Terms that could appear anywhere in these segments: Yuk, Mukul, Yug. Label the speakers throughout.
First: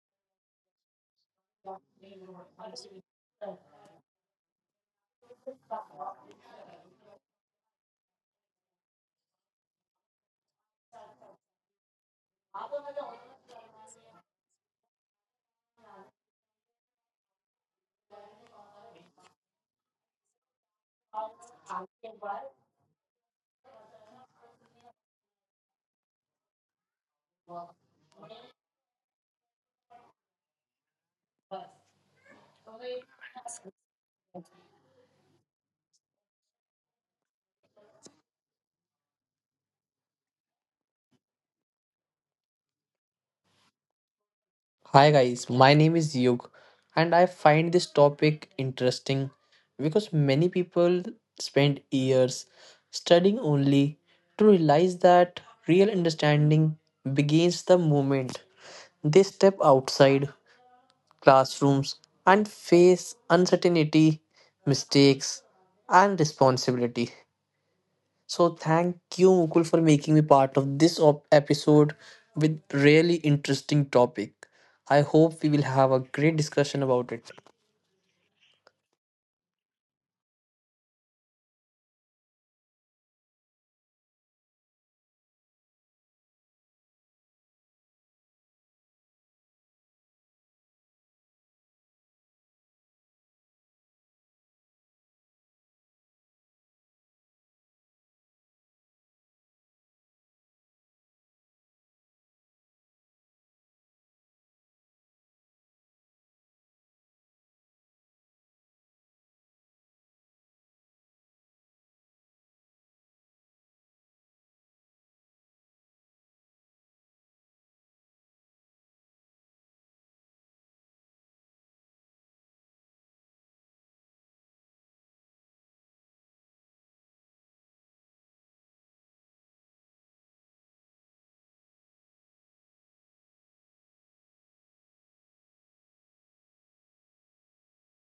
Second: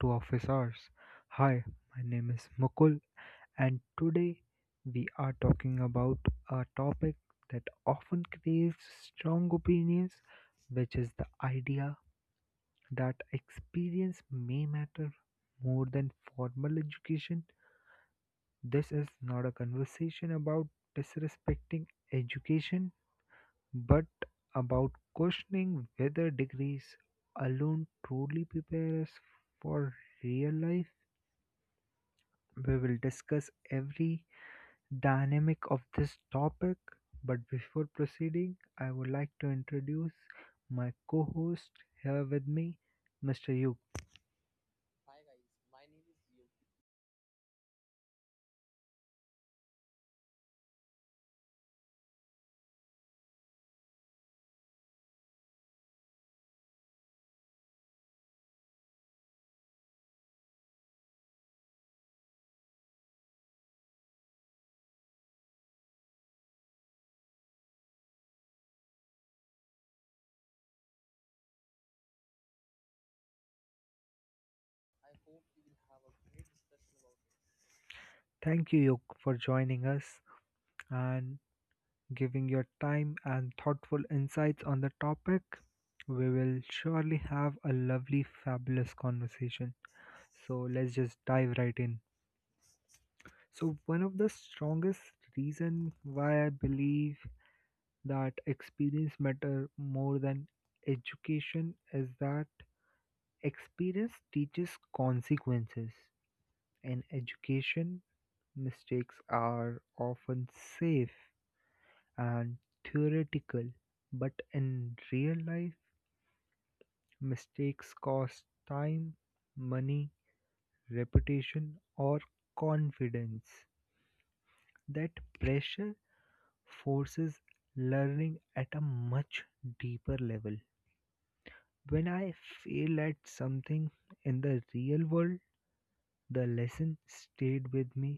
Speaker 1: to Office Hours. Hi, my name is Mukul, and today we are talking about a topic that often creates strong opinions, which is the idea that experience may matter more than formal education. This is not a conversation about disrespecting education but about questioning whether degrees alone truly prepare us for real life. We will discuss every dynamic of this topic, but before proceeding, I would like to introduce my co host here with me, Mr. Yuk.
Speaker 2: Hi guys, my name is Yug and I find this topic interesting because many people spend years studying only to realize that real understanding begins the moment they step outside classrooms and face uncertainty, mistakes and responsibility. So thank you, Mukul, for making me part of this episode with really interesting topic. I hope we will have a great discussion about it.
Speaker 1: Thank you, Yuk, for joining us and giving your time and thoughtful insights on the topic. We will surely have a lovely, fabulous conversation. So let's just dive right in. So one of the strongest reason why I believe that experience matter more than education is that experience teaches consequences. In education, mistakes are often safe and theoretical, but in real life, mistakes cost time, money, reputation, or confidence. That pressure forces learning at a much deeper level. When I fail at something in the real world, the lesson stayed with me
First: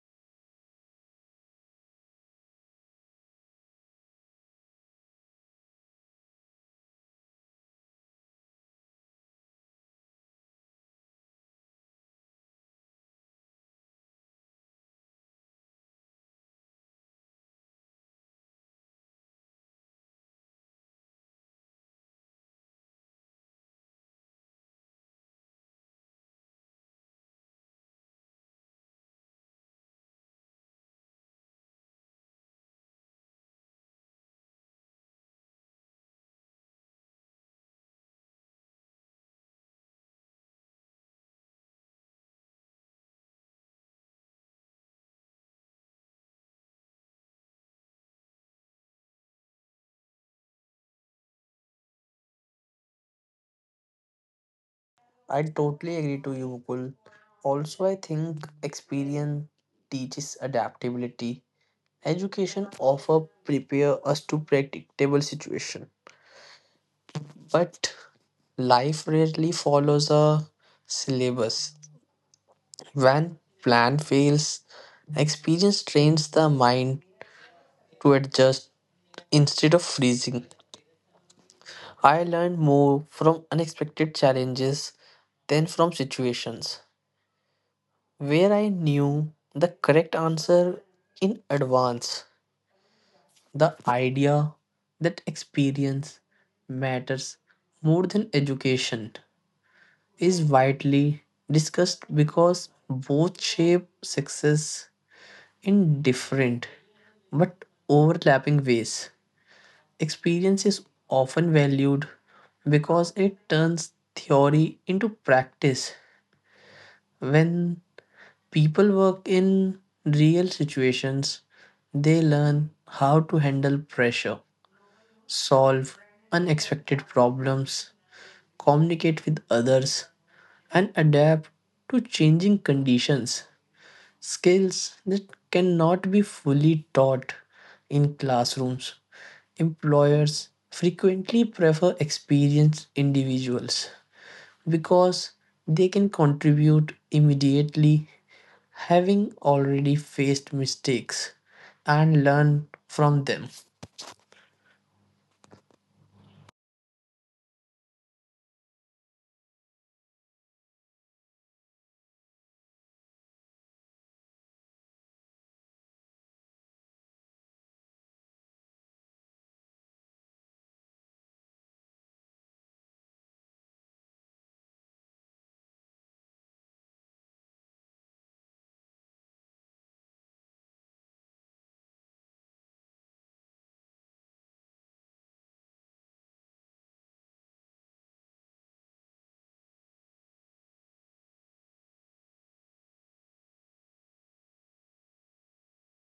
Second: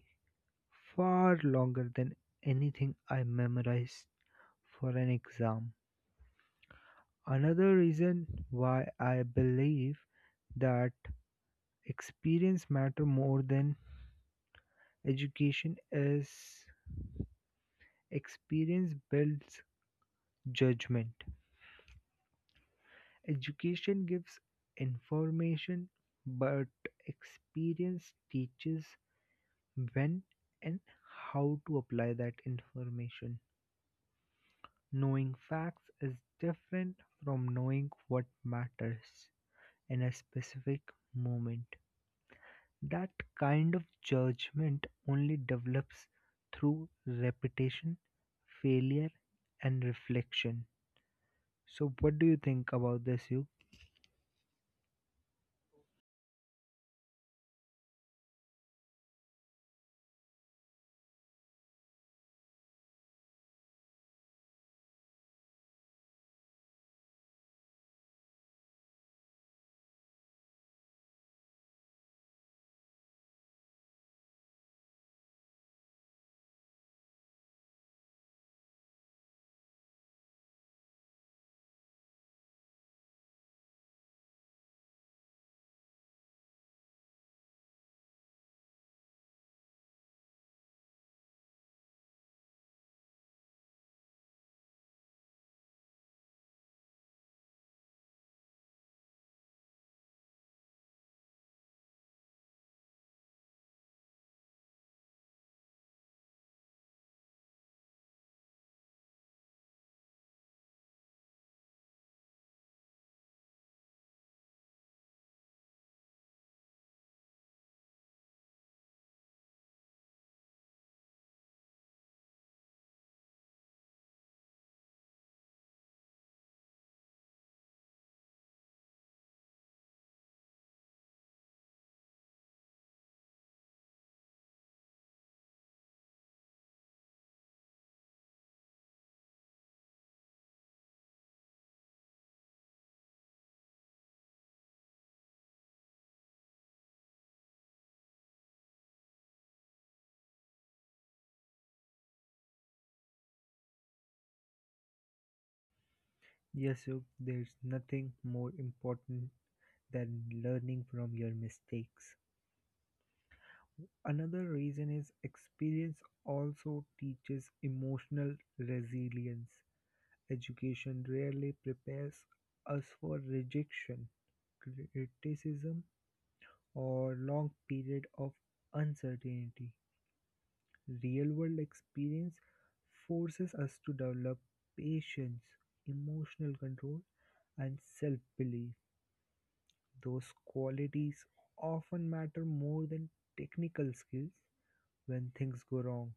Speaker 1: far longer than anything I memorized for an exam. Another reason why I believe that experience matter more than education is experience builds judgment. Education gives information, but experience teaches when and how to apply that information. Knowing facts is different from knowing what matters in a specific moment. That kind of judgment only develops through repetition, failure, and reflection. So, what do you think about this, you?
Speaker 2: I totally agree to you, Mukul. Also, I think experience teaches adaptability. Education offer prepare us to predictable situation, but life rarely follows a syllabus. When plan fails, experience trains the mind to adjust instead of freezing. I learned more from unexpected challenges than from situations where I knew the correct answer in advance. The idea that experience matters more than education is widely discussed because both shape success in different but overlapping ways. Experience is often valued because it turns theory into practice. When people work in real situations, they learn how to handle pressure, solve unexpected problems, communicate with others, and adapt to changing conditions. Skills that cannot be fully taught in classrooms. Employers frequently prefer experienced individuals because they can contribute immediately, having already faced mistakes, and learn from them.
Speaker 1: Yes, you. There's nothing more important than learning from your mistakes. Another reason is experience also teaches emotional resilience. Education rarely prepares us for rejection, criticism, or long period of uncertainty. Real world experience forces us to develop patience, emotional control, and self belief. Those qualities often matter more than technical skills when things go wrong.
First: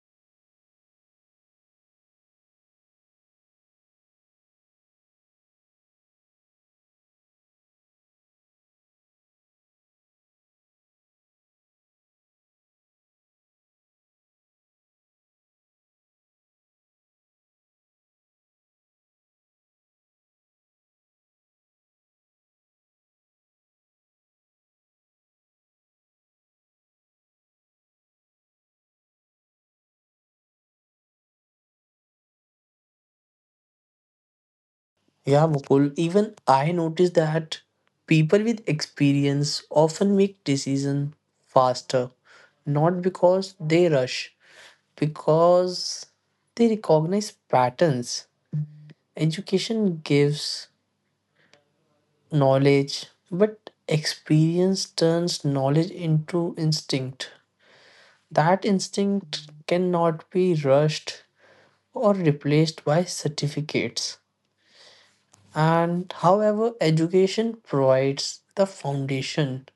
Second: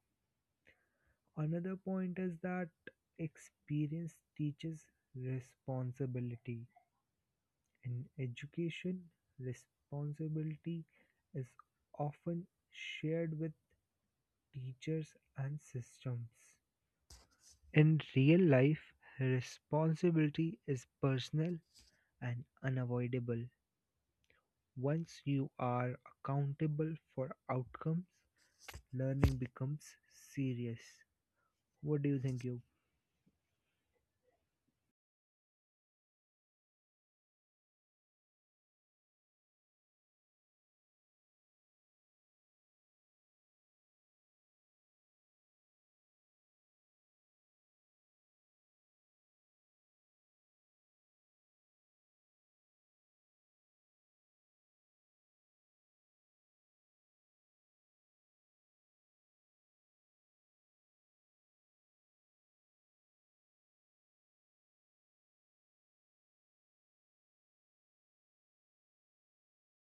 Speaker 1: Another point is that experience teaches responsibility. In education, responsibility is often shared with teachers and systems. In real life, responsibility is personal and unavoidable. Once you are accountable for outcomes, learning becomes serious. What do you think, you?
Speaker 2: Yeah, Mukul, even I noticed that people with experience often make decisions faster, not because they rush, because they recognize patterns. Education gives knowledge, but experience turns knowledge into instinct. That instinct cannot be rushed or replaced by certificates. And however, education provides the foundation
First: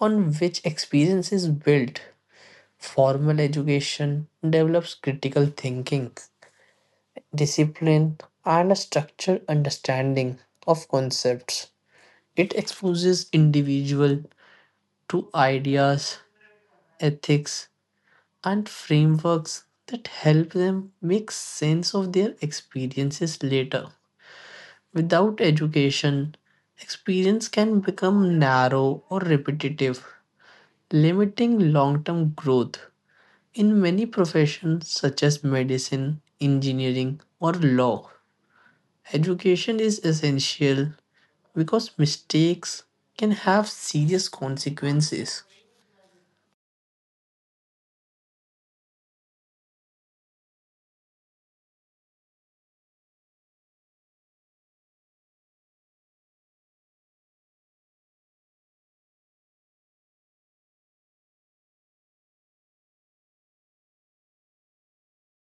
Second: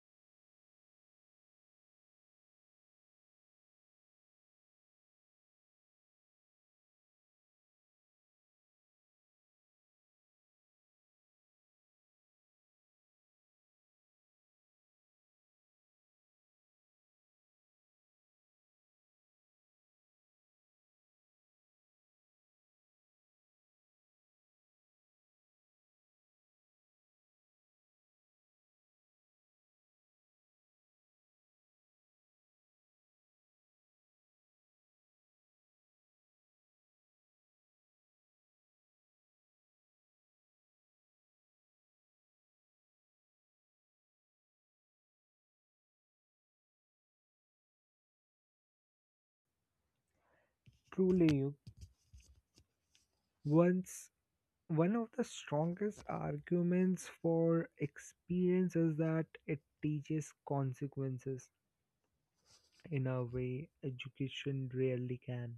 Speaker 2: on which experience is built. Formal education develops critical thinking, discipline, and a structured understanding of concepts. It exposes individual to ideas, ethics, and frameworks that help them make sense of their experiences later. Without education, experience can become narrow or repetitive, limiting long term growth. In many professions, such as medicine, engineering, or law, education is essential because mistakes can have serious consequences.
Speaker 1: Truly, you. Once one of the strongest arguments for experience is that it teaches consequences in a way education rarely can.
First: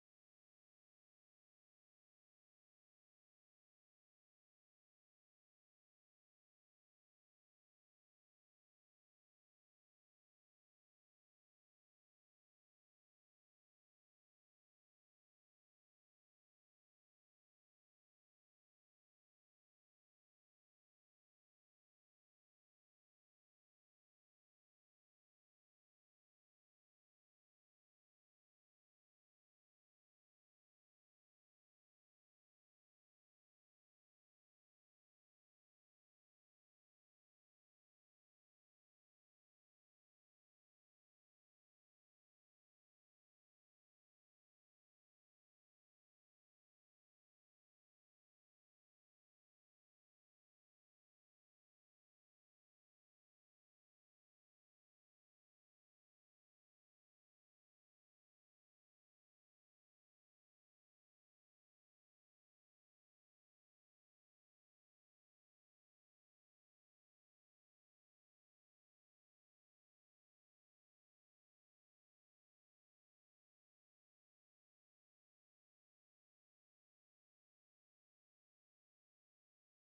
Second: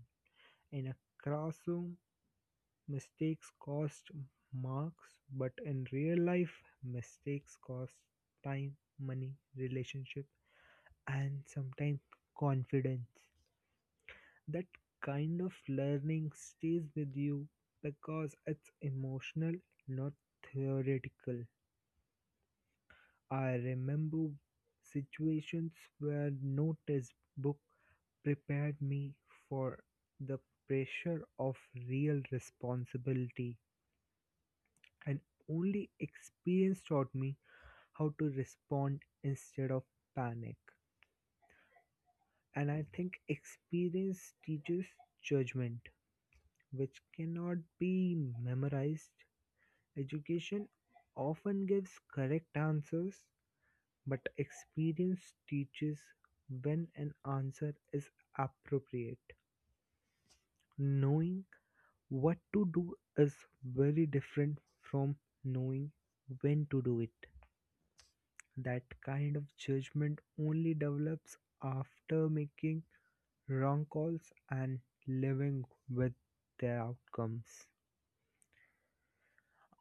Speaker 1: In a classroom, mistakes cost marks, but in real life, mistakes cost time, money, relationship, and sometimes confidence. That kind of learning stays with you because it's emotional, not theoretical. I remember situations where no textbook prepared me for the pressure of real responsibility, and only experience taught me how to respond instead of panic. And I think experience teaches judgment which cannot be memorized. Education often gives correct answers, but experience teaches when an answer is appropriate. Knowing what to do is very different from knowing when to do it. That kind of judgment only develops after making wrong calls and living with their outcomes.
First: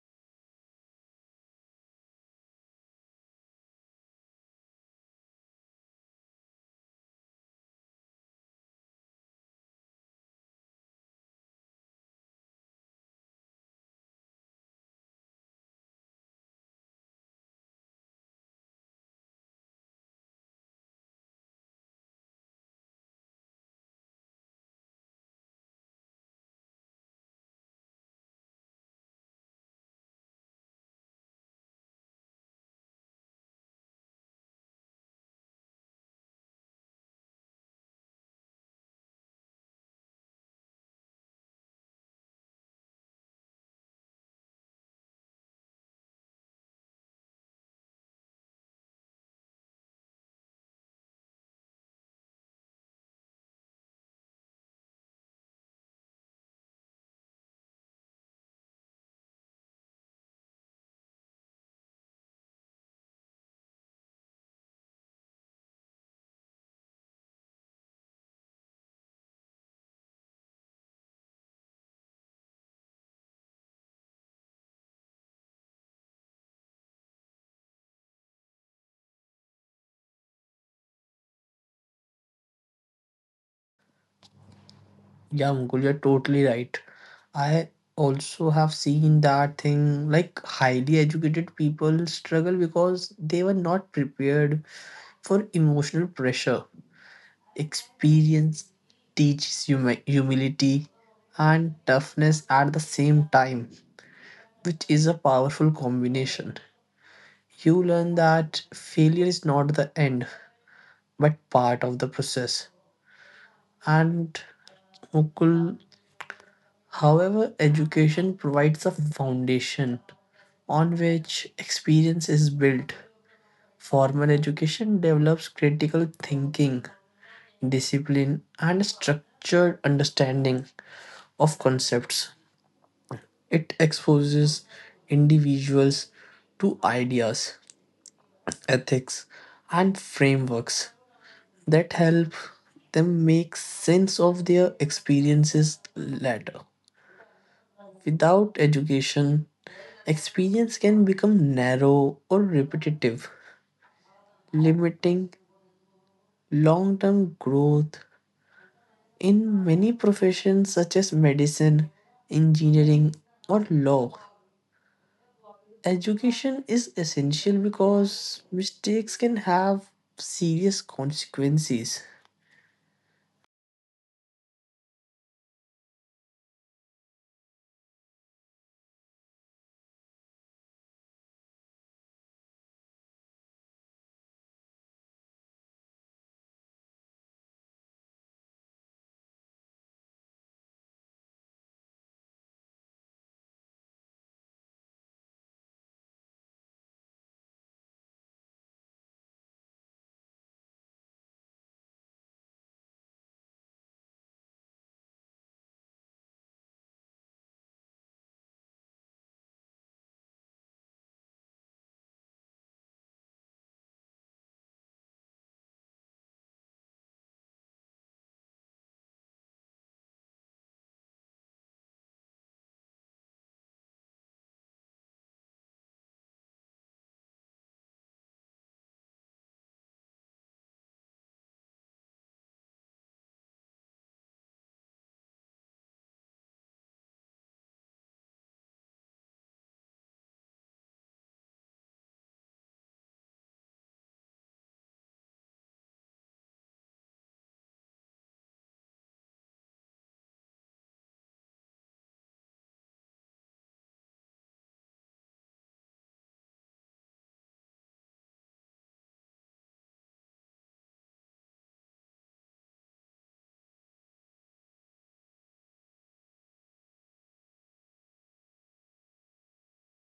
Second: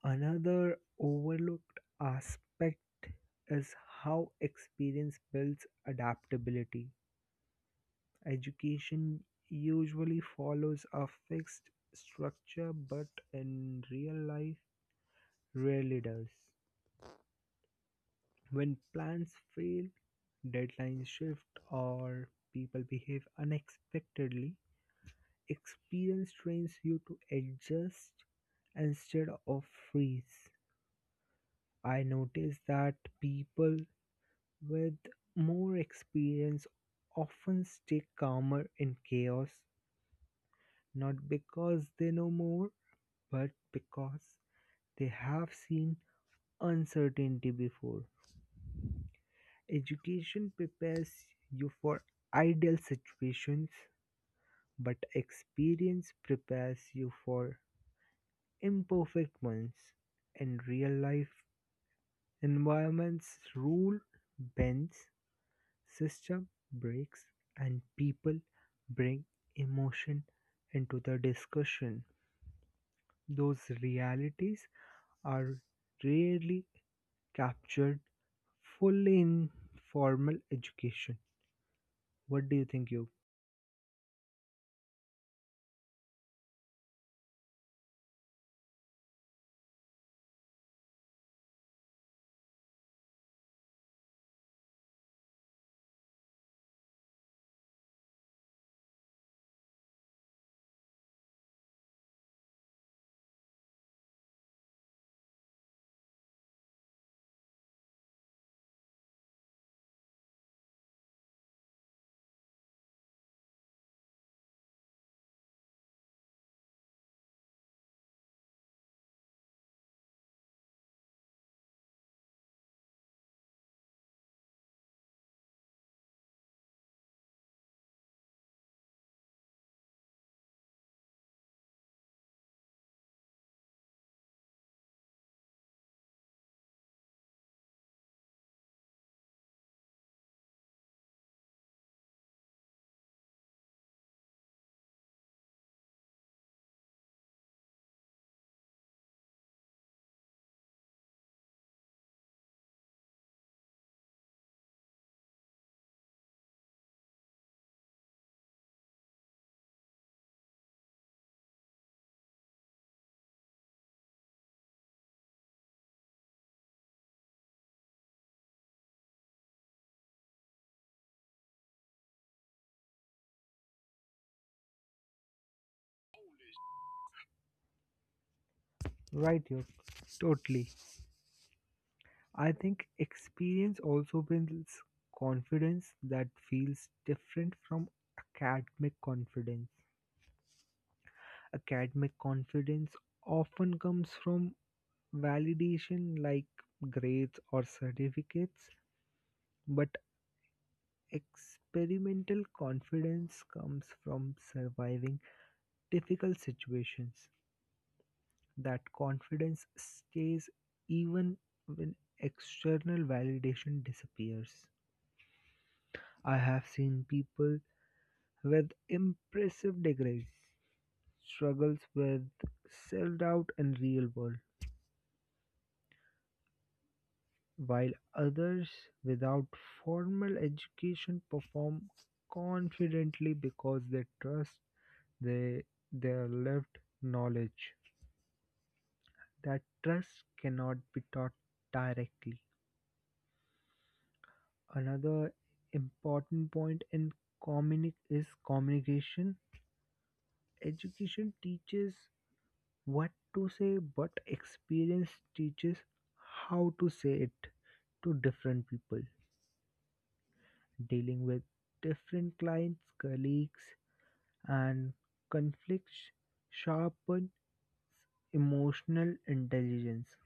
Speaker 1: Another overlooked aspect is how experience builds adaptability. Education usually follows a fixed structure, but in real life, rarely does. When plans fail, deadlines shift, or people behave unexpectedly, experience trains you to adjust instead of freeze. I noticed that people with more experience often stay calmer in chaos, not because they know more, but because they have seen uncertainty before. Education prepares you for ideal situations, but experience prepares you for imperfect ones. In real life, environments rule bends. System breaks and people bring emotion into the discussion. Those realities are rarely captured fully in formal education. What do you think, you?
Speaker 2: Yeah, Mukul, you're totally right. I also have seen that thing like highly educated people struggle because they were not prepared for emotional pressure. Experience teaches humility and toughness at the same time, which is a powerful combination. You learn that failure is not the end, but part of the process. And Mukul, however, education provides a foundation on which experience is built. Formal education develops critical thinking, discipline, and structured understanding of concepts. It exposes individuals to ideas, ethics, and frameworks that help them make sense of their experiences later. Without education, experience can become narrow or repetitive, limiting long term growth. In many professions, such as medicine, engineering, or law, education is essential because mistakes can have serious consequences.
Speaker 1: Right, you. Totally. I think experience also builds confidence that feels different from academic confidence. Academic confidence often comes from validation like grades or certificates, but experimental confidence comes from surviving difficult situations. That confidence stays even when external validation disappears. I have seen people with impressive degrees struggles with self doubt in real world while others without formal education perform confidently because they trust they, their lived knowledge. That trust cannot be taught directly. Another important point in is communication. Education teaches what to say, but experience teaches how to say it to different people. Dealing with different clients, colleagues, and conflicts sharpens emotional intelligence.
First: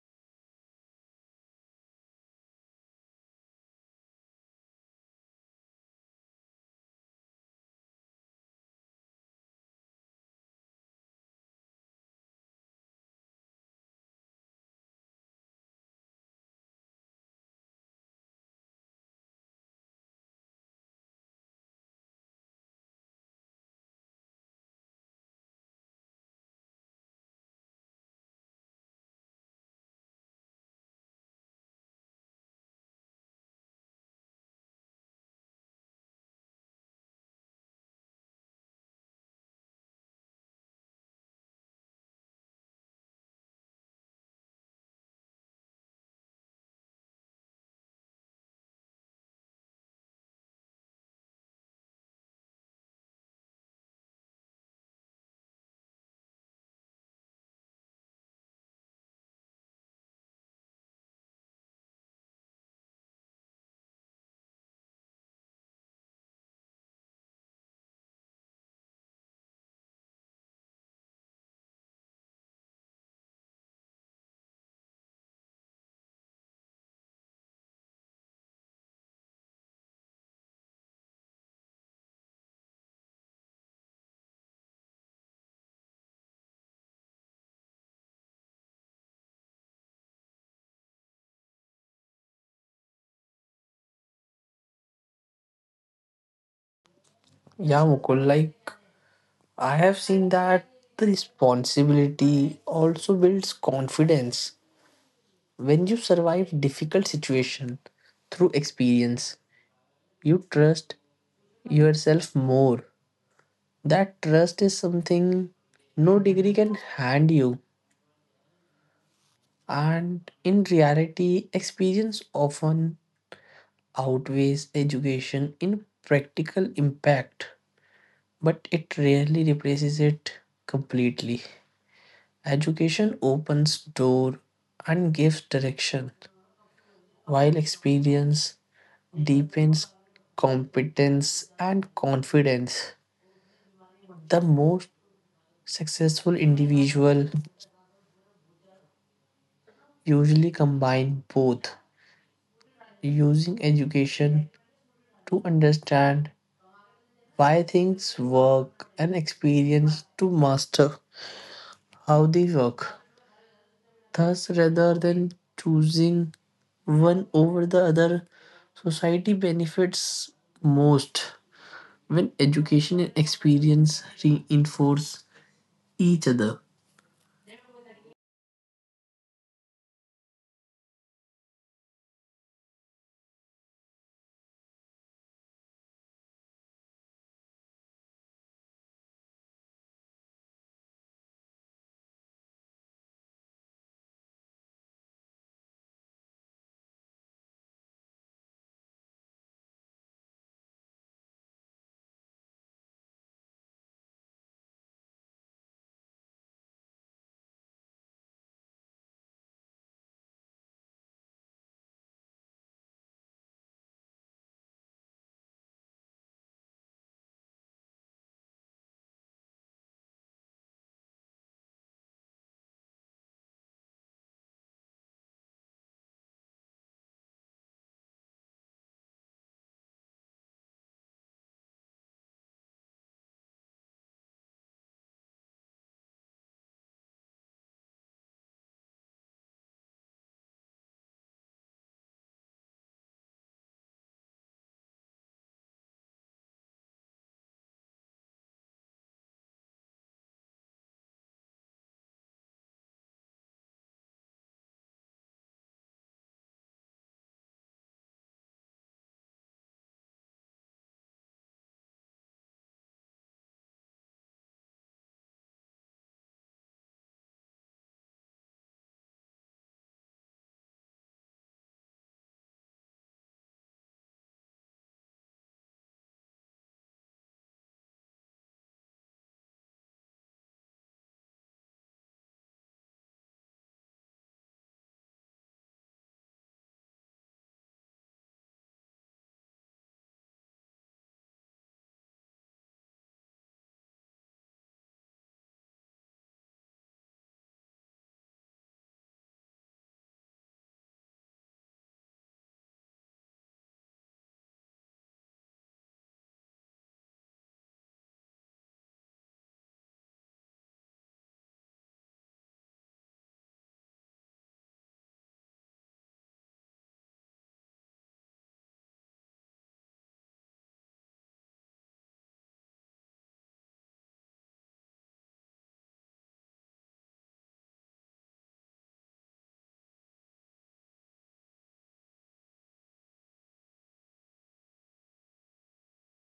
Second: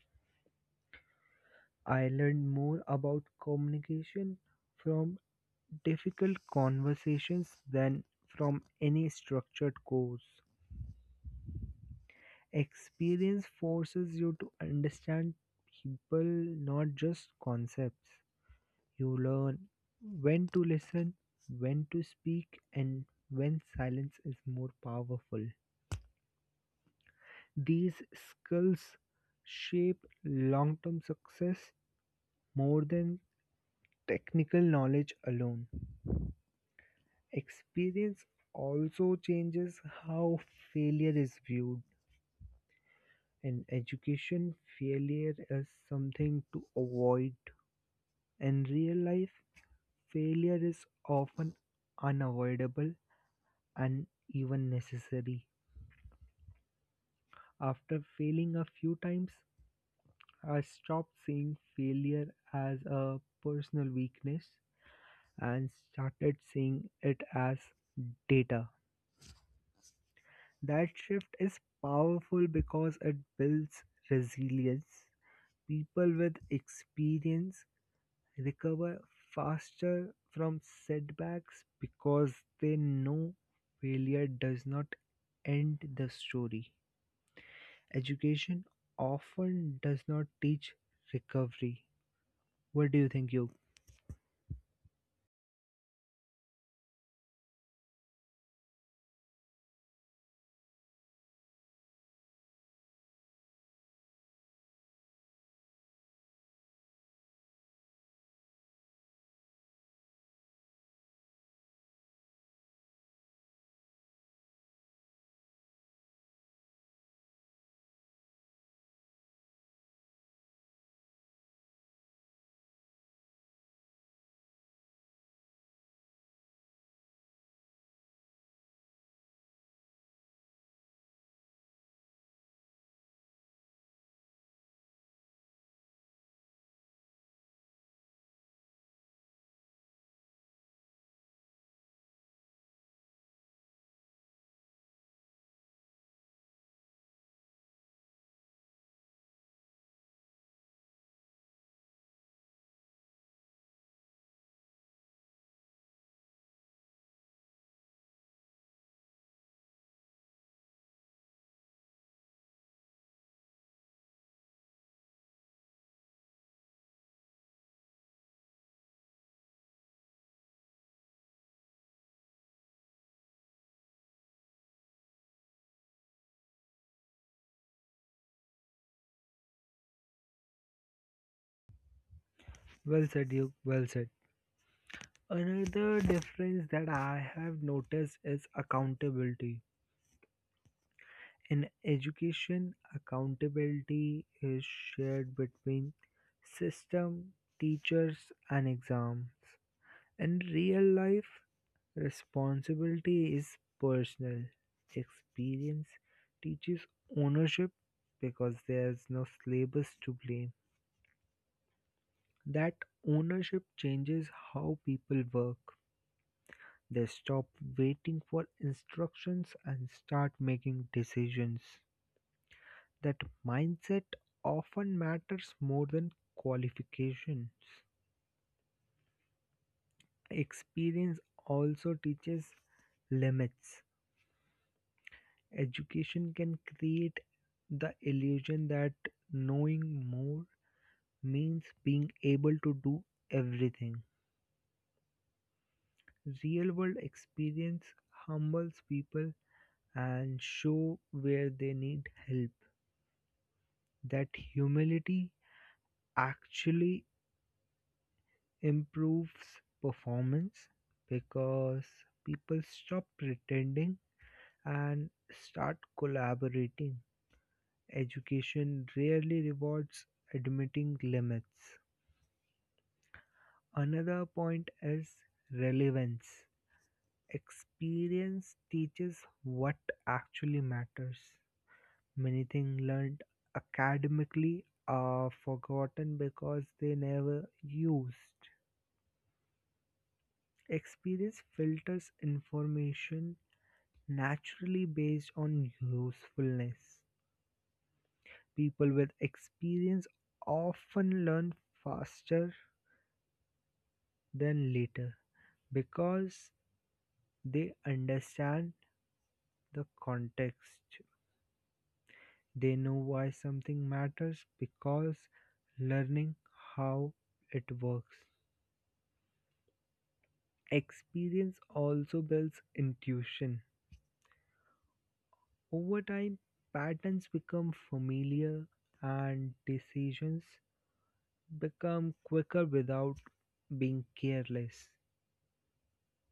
Speaker 1: I learned more about communication from difficult conversations than from any structured course. Experience forces you to understand people, not just concepts. You learn when to listen, when to speak, and when silence is more powerful. These skills shape long term success more than technical knowledge alone. Experience also changes how failure is viewed. In education, failure is something to avoid. In real life, failure is often unavoidable and even necessary. After failing a few times, I stopped seeing failure as a personal weakness and started seeing it as data. That shift is powerful because it builds resilience. People with experience recover faster from setbacks because they know failure does not end the story. Education often does not teach recovery. What do you think, you?
Speaker 2: Yeah, Mukul, like I have seen that the responsibility also builds confidence when you survive difficult situation through experience you trust yourself more. That trust is something no degree can hand you. And in reality, experience often outweighs education in practical impact, but it rarely replaces it completely. Education opens door and gives direction, while experience deepens competence and confidence. The most successful individuals usually combine both, using education to understand why things work and experience to master how they work. Thus, rather than choosing one over the other, society benefits most when education and experience reinforce each other.
Speaker 1: Well said, you. Well said. Another difference that I have noticed is accountability. In education, accountability is shared between system, teachers, and exam. In real life, responsibility is personal. Experience teaches ownership because there's no syllabus to blame. That ownership changes how people work. They stop waiting for instructions and start making decisions. That mindset often matters more than qualifications. Experience also teaches limits. Education can create the illusion that knowing more means being able to do everything. Real world experience humbles people and show where they need help. That humility actually improves performance because people stop pretending and start collaborating. Education rarely rewards admitting limits. Another point is relevance. Experience teaches what actually matters. Many things learned academically are forgotten because they never used. Experience filters information naturally based on usefulness. People with experience often learn faster than later because they understand the context. They know why something matters because learning how it works. Experience also builds intuition. Over time, patterns become familiar and decisions become quicker without being careless.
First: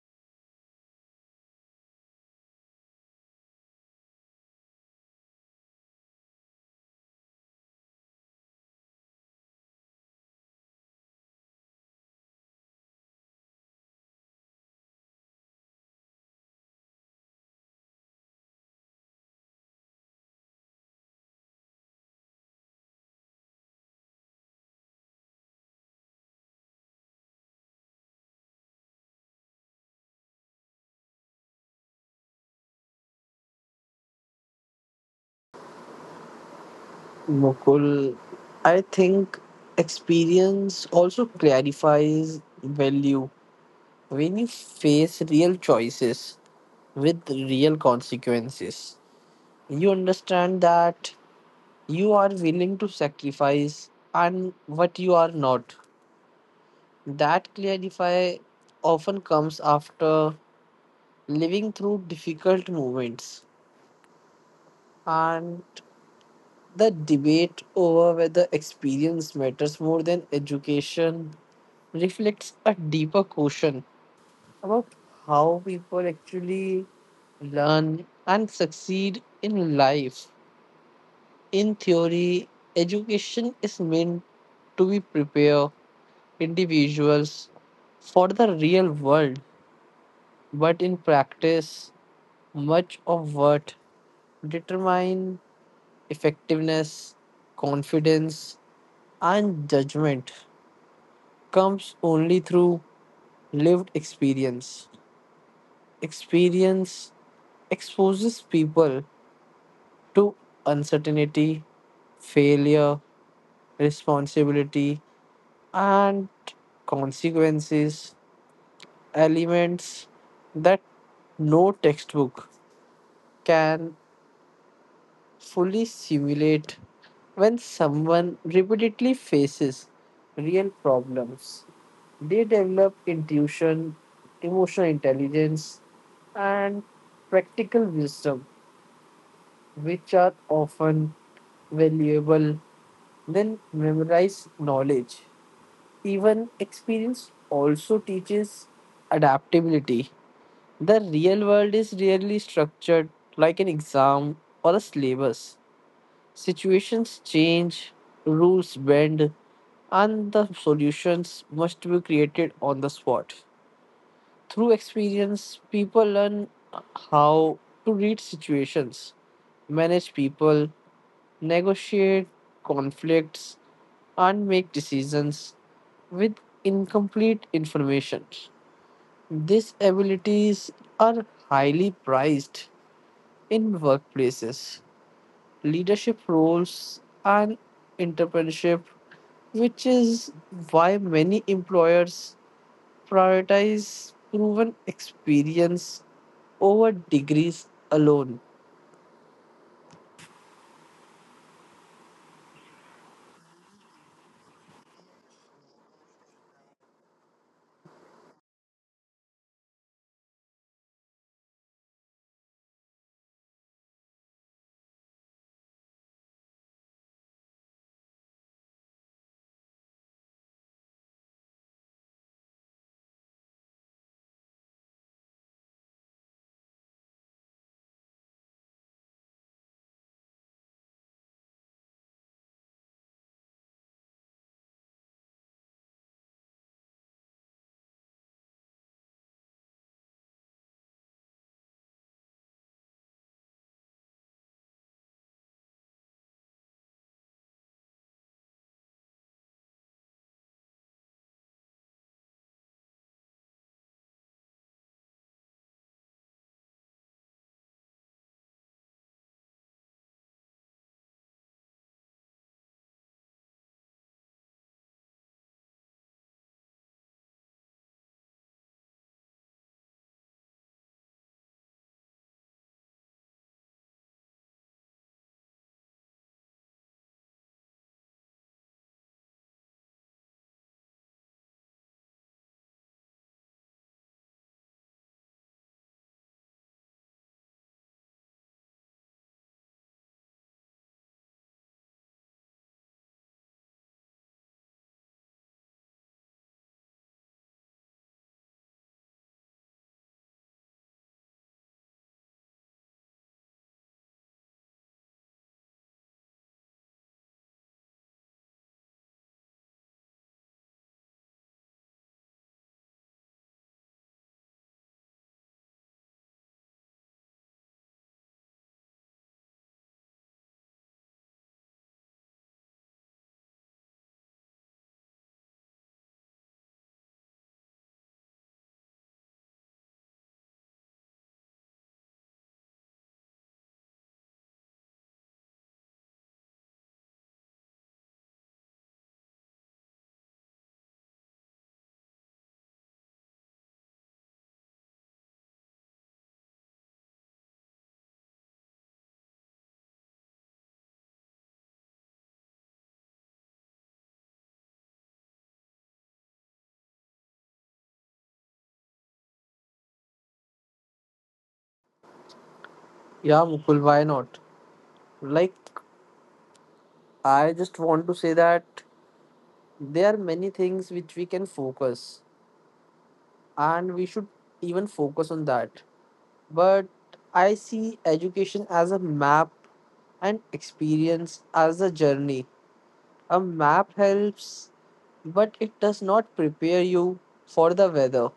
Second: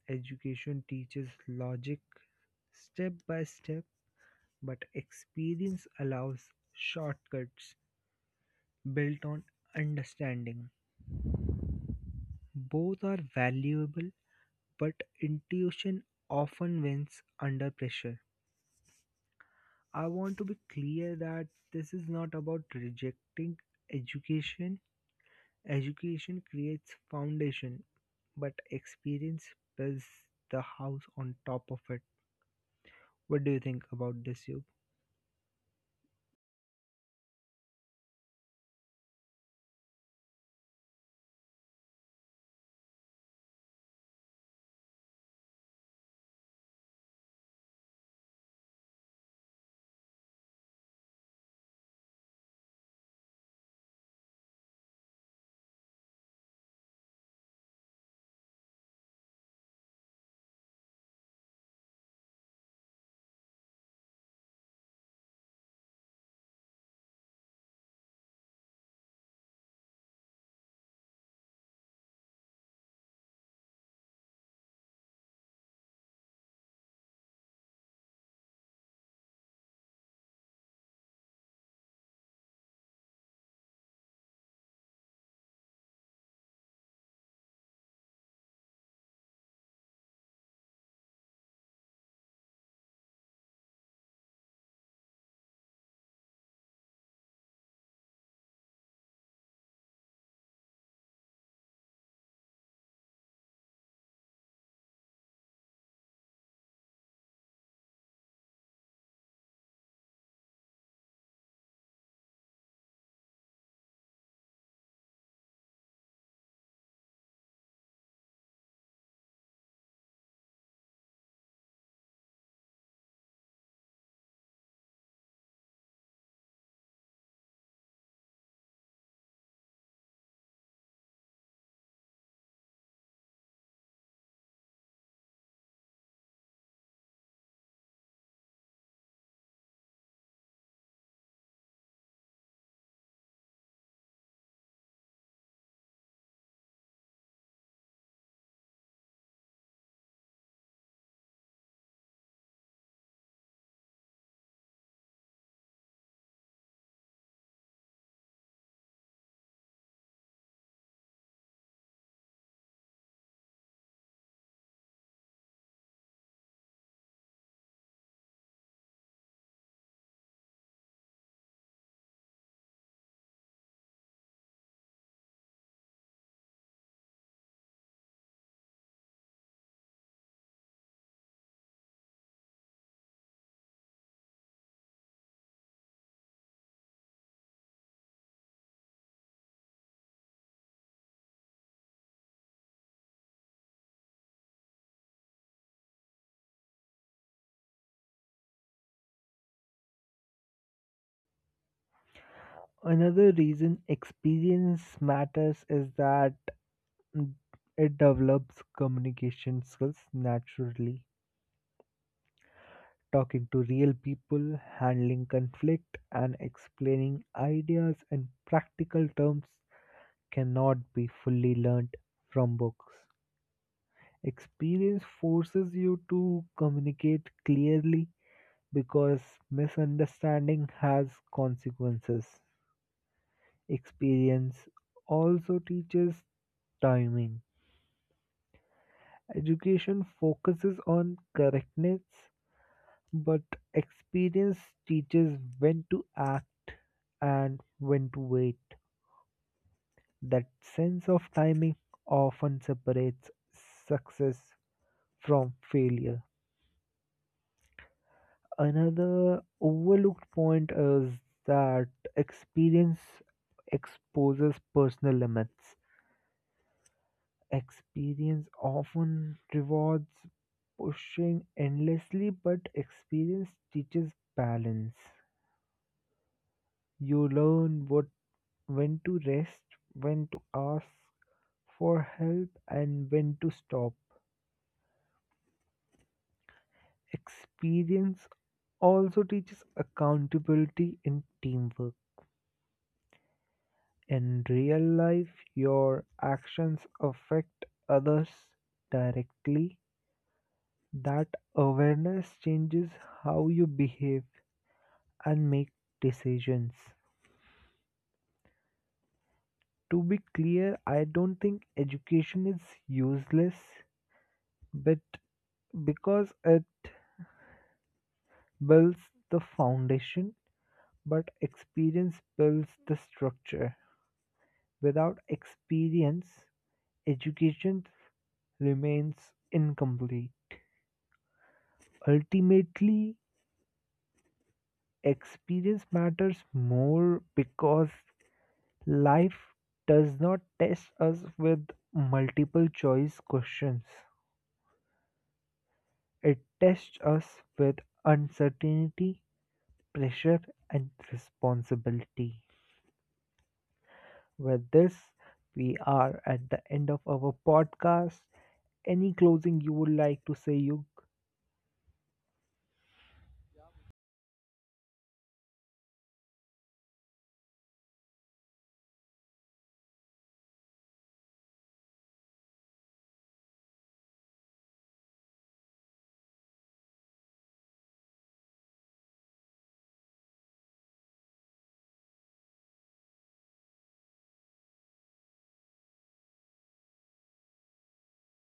Speaker 1: Education teaches logic step by step, but experience allows shortcuts built on understanding. Both are valuable, but intuition often wins under pressure. I want to be clear that this is not about rejecting education. Education creates foundation, but experience builds the house on top of it. What do you think about this, you?
Speaker 2: Mukul, I think experience also clarifies value when you face real choices with real consequences. You understand that you are willing to sacrifice and what you are not. That clarify often comes after living through difficult moments and the debate over whether experience matters more than education reflects a deeper question about how people actually learn and succeed in life. In theory, education is meant to be prepare individuals for the real world, but in practice, much of what determine effectiveness, confidence, and judgment comes only through lived experience. Experience exposes people to uncertainty, failure, responsibility, and consequences, elements that no textbook can fully simulate when someone repeatedly faces real problems. They develop intuition, emotional intelligence, and practical wisdom, which are often valuable than memorized knowledge. Even experience also teaches adaptability. The real world is rarely structured like an exam or a syllabus. Situations change, rules bend, and the solutions must be created on the spot. Through experience, people learn how to read situations, manage people, negotiate conflicts, and make decisions with incomplete information. These abilities are highly prized in workplaces leadership roles, and entrepreneurship, which is why many employers prioritize proven experience over degrees alone.
Speaker 1: Another reason experience matters is that mm, it develops communication skills naturally. Talking to real people, handling conflict, and explaining ideas in practical terms cannot be fully learned from books. Experience forces you to communicate clearly because misunderstanding has consequences. Experience also teaches timing. Education focuses on correctness, but experience teaches when to act and when to wait. That sense of timing often separates success from failure. Another overlooked point is that experience exposes personal limits. Experience often rewards pushing endlessly, but experience teaches balance. You learn what when to rest, when to ask for help, and when to stop. Experience also teaches accountability and teamwork. In real life, your actions affect others directly. That awareness changes how you behave and make decisions. To be clear, I don't think education is useless, but because it builds the foundation, but experience builds the structure. Without experience, education remains incomplete. Ultimately, experience matters more because life does not test us with multiple choice questions. It tests us with uncertainty, pressure, and responsibility. With this, we are at the end of our podcast. Any closing you would like to say, Yug?
Speaker 2: Yeah, Mukul, why not? Like, I just want to say that there are many things which we can focus, and we should even focus on that. But I see education as a map and experience as a journey. A map helps, but it does not prepare you for the weather,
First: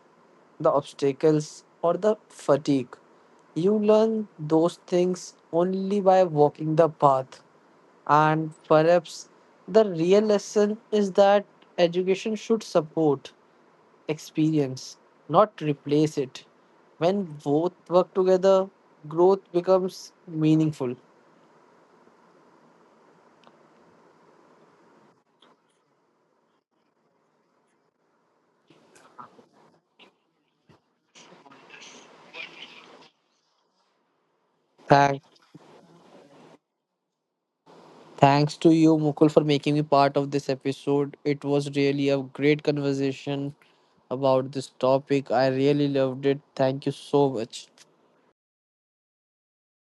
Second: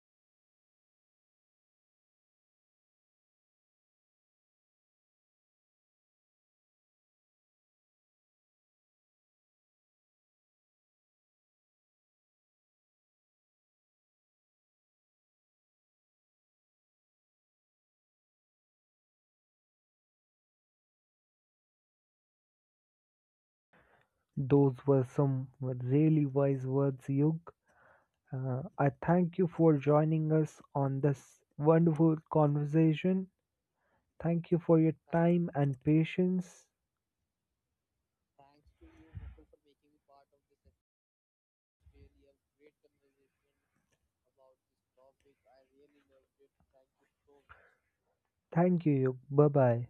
Speaker 2: the obstacles, or the fatigue. You learn those things only by walking the path. And perhaps the real lesson is that education should support experience, not replace it. When both work together, growth becomes meaningful.
Speaker 1: Those were some really wise words, Yug. I thank you for joining us on this wonderful conversation. Thank you for your
Speaker 2: Thanks.
Speaker 1: time and patience.
Speaker 2: Thanks to you, Mukul, for making me part of this episode. It was really a great conversation about this topic. I really loved it. Thank you so much.
Speaker 1: Thank you. Bye bye.